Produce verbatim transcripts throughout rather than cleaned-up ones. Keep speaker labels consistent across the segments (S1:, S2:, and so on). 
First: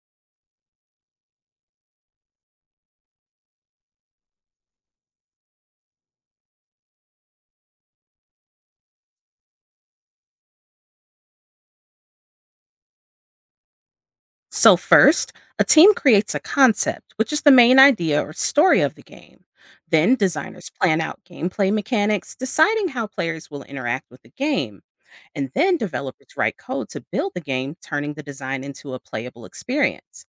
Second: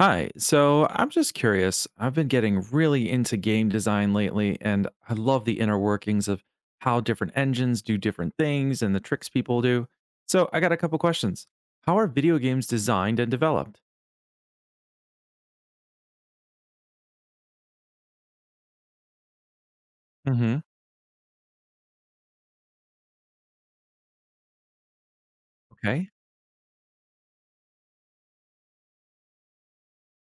S1: Hi, so I'm just curious. I've been getting really into game design lately, and I love the inner workings of how different engines do different things and the tricks people do. So I got a couple questions. How are video games designed and developed?
S2: So, first, a team creates a concept, which is the main idea or story of the game. Then,
S1: Hmm.
S2: designers plan out gameplay mechanics, deciding how players will interact with the game. And then,
S1: Okay.
S2: developers write code to build the game, turning the design into a playable experience.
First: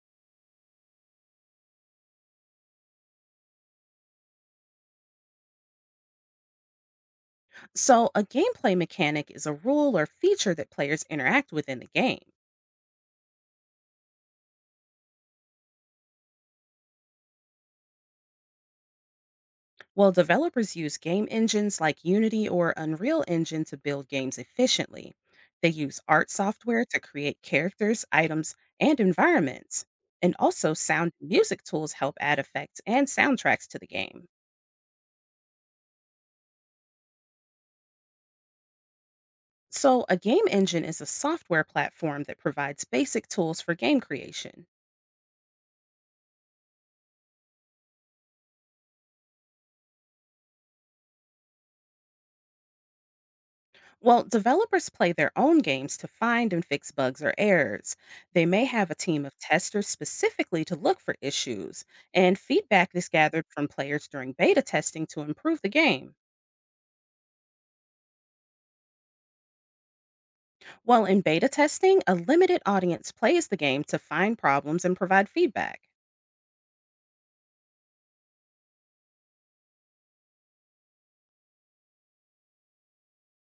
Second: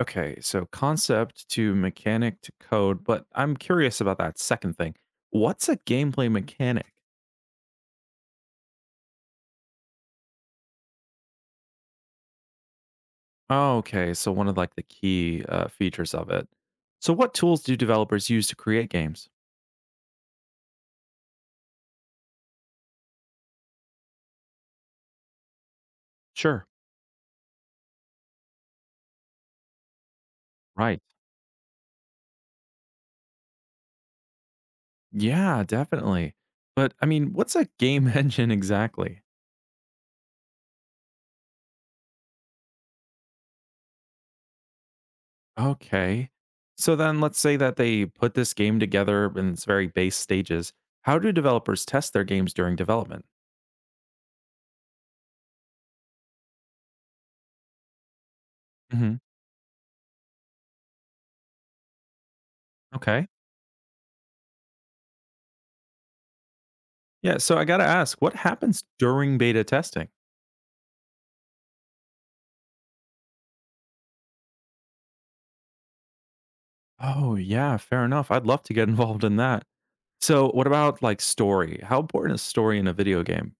S1: Okay, so concept to mechanic to code, but I'm curious about that second thing. What's a gameplay mechanic?
S2: So, a gameplay mechanic is a rule or feature that players interact with in the game.
S1: Oh, okay, so one of like the key uh, features of it. So what tools do developers use to create games?
S2: Well, developers use game engines like Unity or Unreal Engine to build games efficiently. They use art
S1: Sure.
S2: software to create characters, items, and environments. And also,
S1: Right.
S2: sound and music tools help add effects and soundtracks to the game.
S1: Yeah, definitely. But I mean, what's a game engine exactly?
S2: So, a game engine is a software platform that provides basic tools for game creation.
S1: Okay. So then let's say that they put this game together in its very base stages. How do developers test their games during development?
S2: Well, developers play their own games to find and fix bugs or errors. They may have a
S1: Hmm.
S2: team of testers specifically to look for issues, and feedback is
S1: Okay.
S2: gathered from players during beta testing to improve the game.
S1: Yeah, so I got to ask, what happens during beta testing?
S2: While in beta testing, a limited audience plays the game to find problems and provide feedback.
S1: Oh, yeah, fair enough. I'd love to get involved in that. So, what about like story? How important is story in a video game?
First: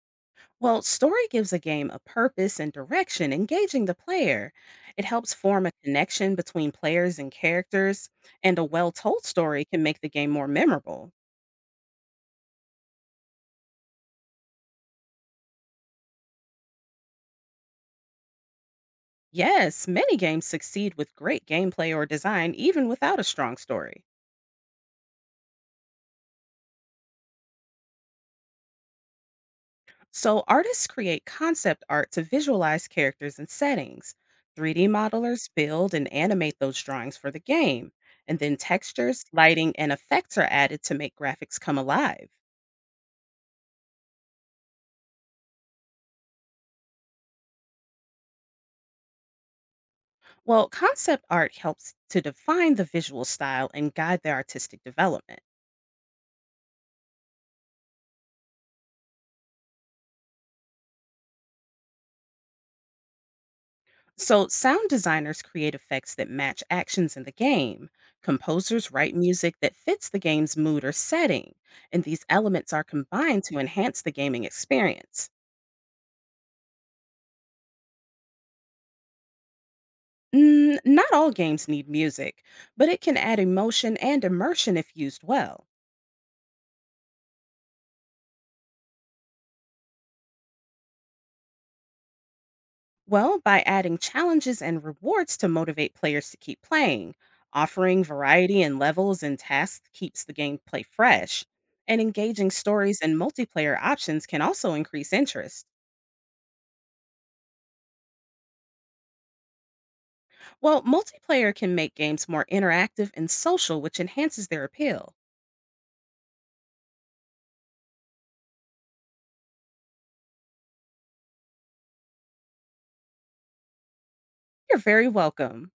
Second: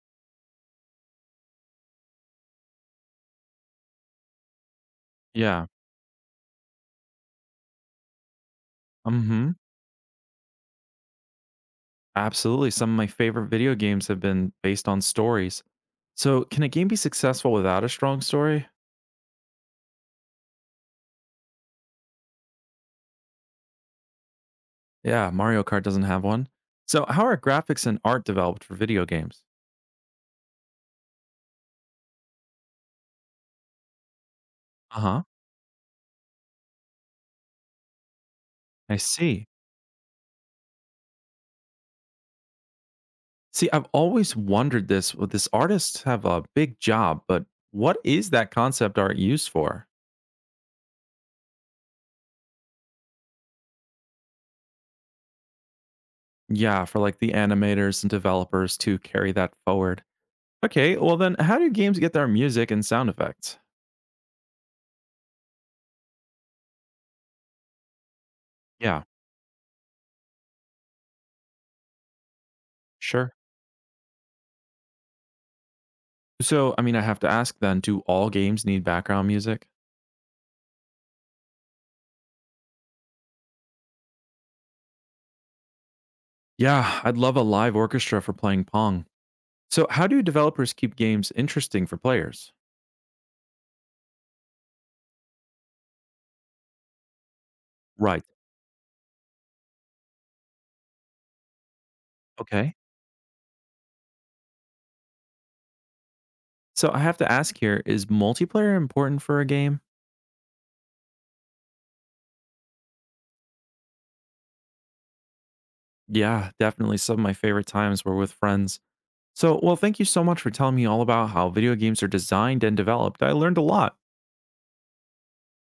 S2: Well, story gives a game a purpose and direction, engaging the player. It helps form
S1: Yeah.
S2: a connection between players and characters, and a well told
S1: Mhm.
S2: story can make the game more memorable.
S1: Absolutely. Some of my favorite video games have been based on stories. So, can a game be successful without a strong story?
S2: Yes, many games succeed with great gameplay or design even without a strong story.
S1: Yeah, Mario Kart doesn't have one. So, how are graphics and art developed for video games?
S2: So, artists create concept art to visualize characters and settings. three D
S1: Uh huh.
S2: modelers build and animate those drawings for the game. And then
S1: I
S2: textures,
S1: see.
S2: lighting, and effects are added to make graphics come alive.
S1: See, I've always wondered this. Well, this artists have a big job, but what is that concept art used for?
S2: Well, concept art helps to define the visual style and guide the artistic development.
S1: Yeah, for like the animators and developers to carry that forward. Okay, well, then how do games get their music and sound effects?
S2: So, sound designers create effects that match actions in the game. Composers
S1: Yeah,
S2: write music that fits the game's mood or setting, and these elements are
S1: sure.
S2: combined to enhance the gaming experience.
S1: So, I mean, I have to ask then, do all games need background music?
S2: Mm, not all games need music, but it can add emotion and immersion if used well.
S1: Yeah, I'd love a live orchestra for playing Pong. So, how do developers keep games interesting for players?
S2: Well, by adding challenges and rewards to motivate players to keep playing, offering
S1: Right.
S2: variety in levels and tasks keeps the gameplay fresh, and engaging
S1: Okay.
S2: stories and multiplayer options can also increase interest.
S1: So, I have to ask here is multiplayer important for a game?
S2: Well, multiplayer can make games more interactive and social, which enhances their appeal.
S1: Yeah, definitely. Some of my favorite times were with friends. So, well, thank you so much for telling me all about how video games are designed and developed. I learned a lot.
S2: You're very welcome.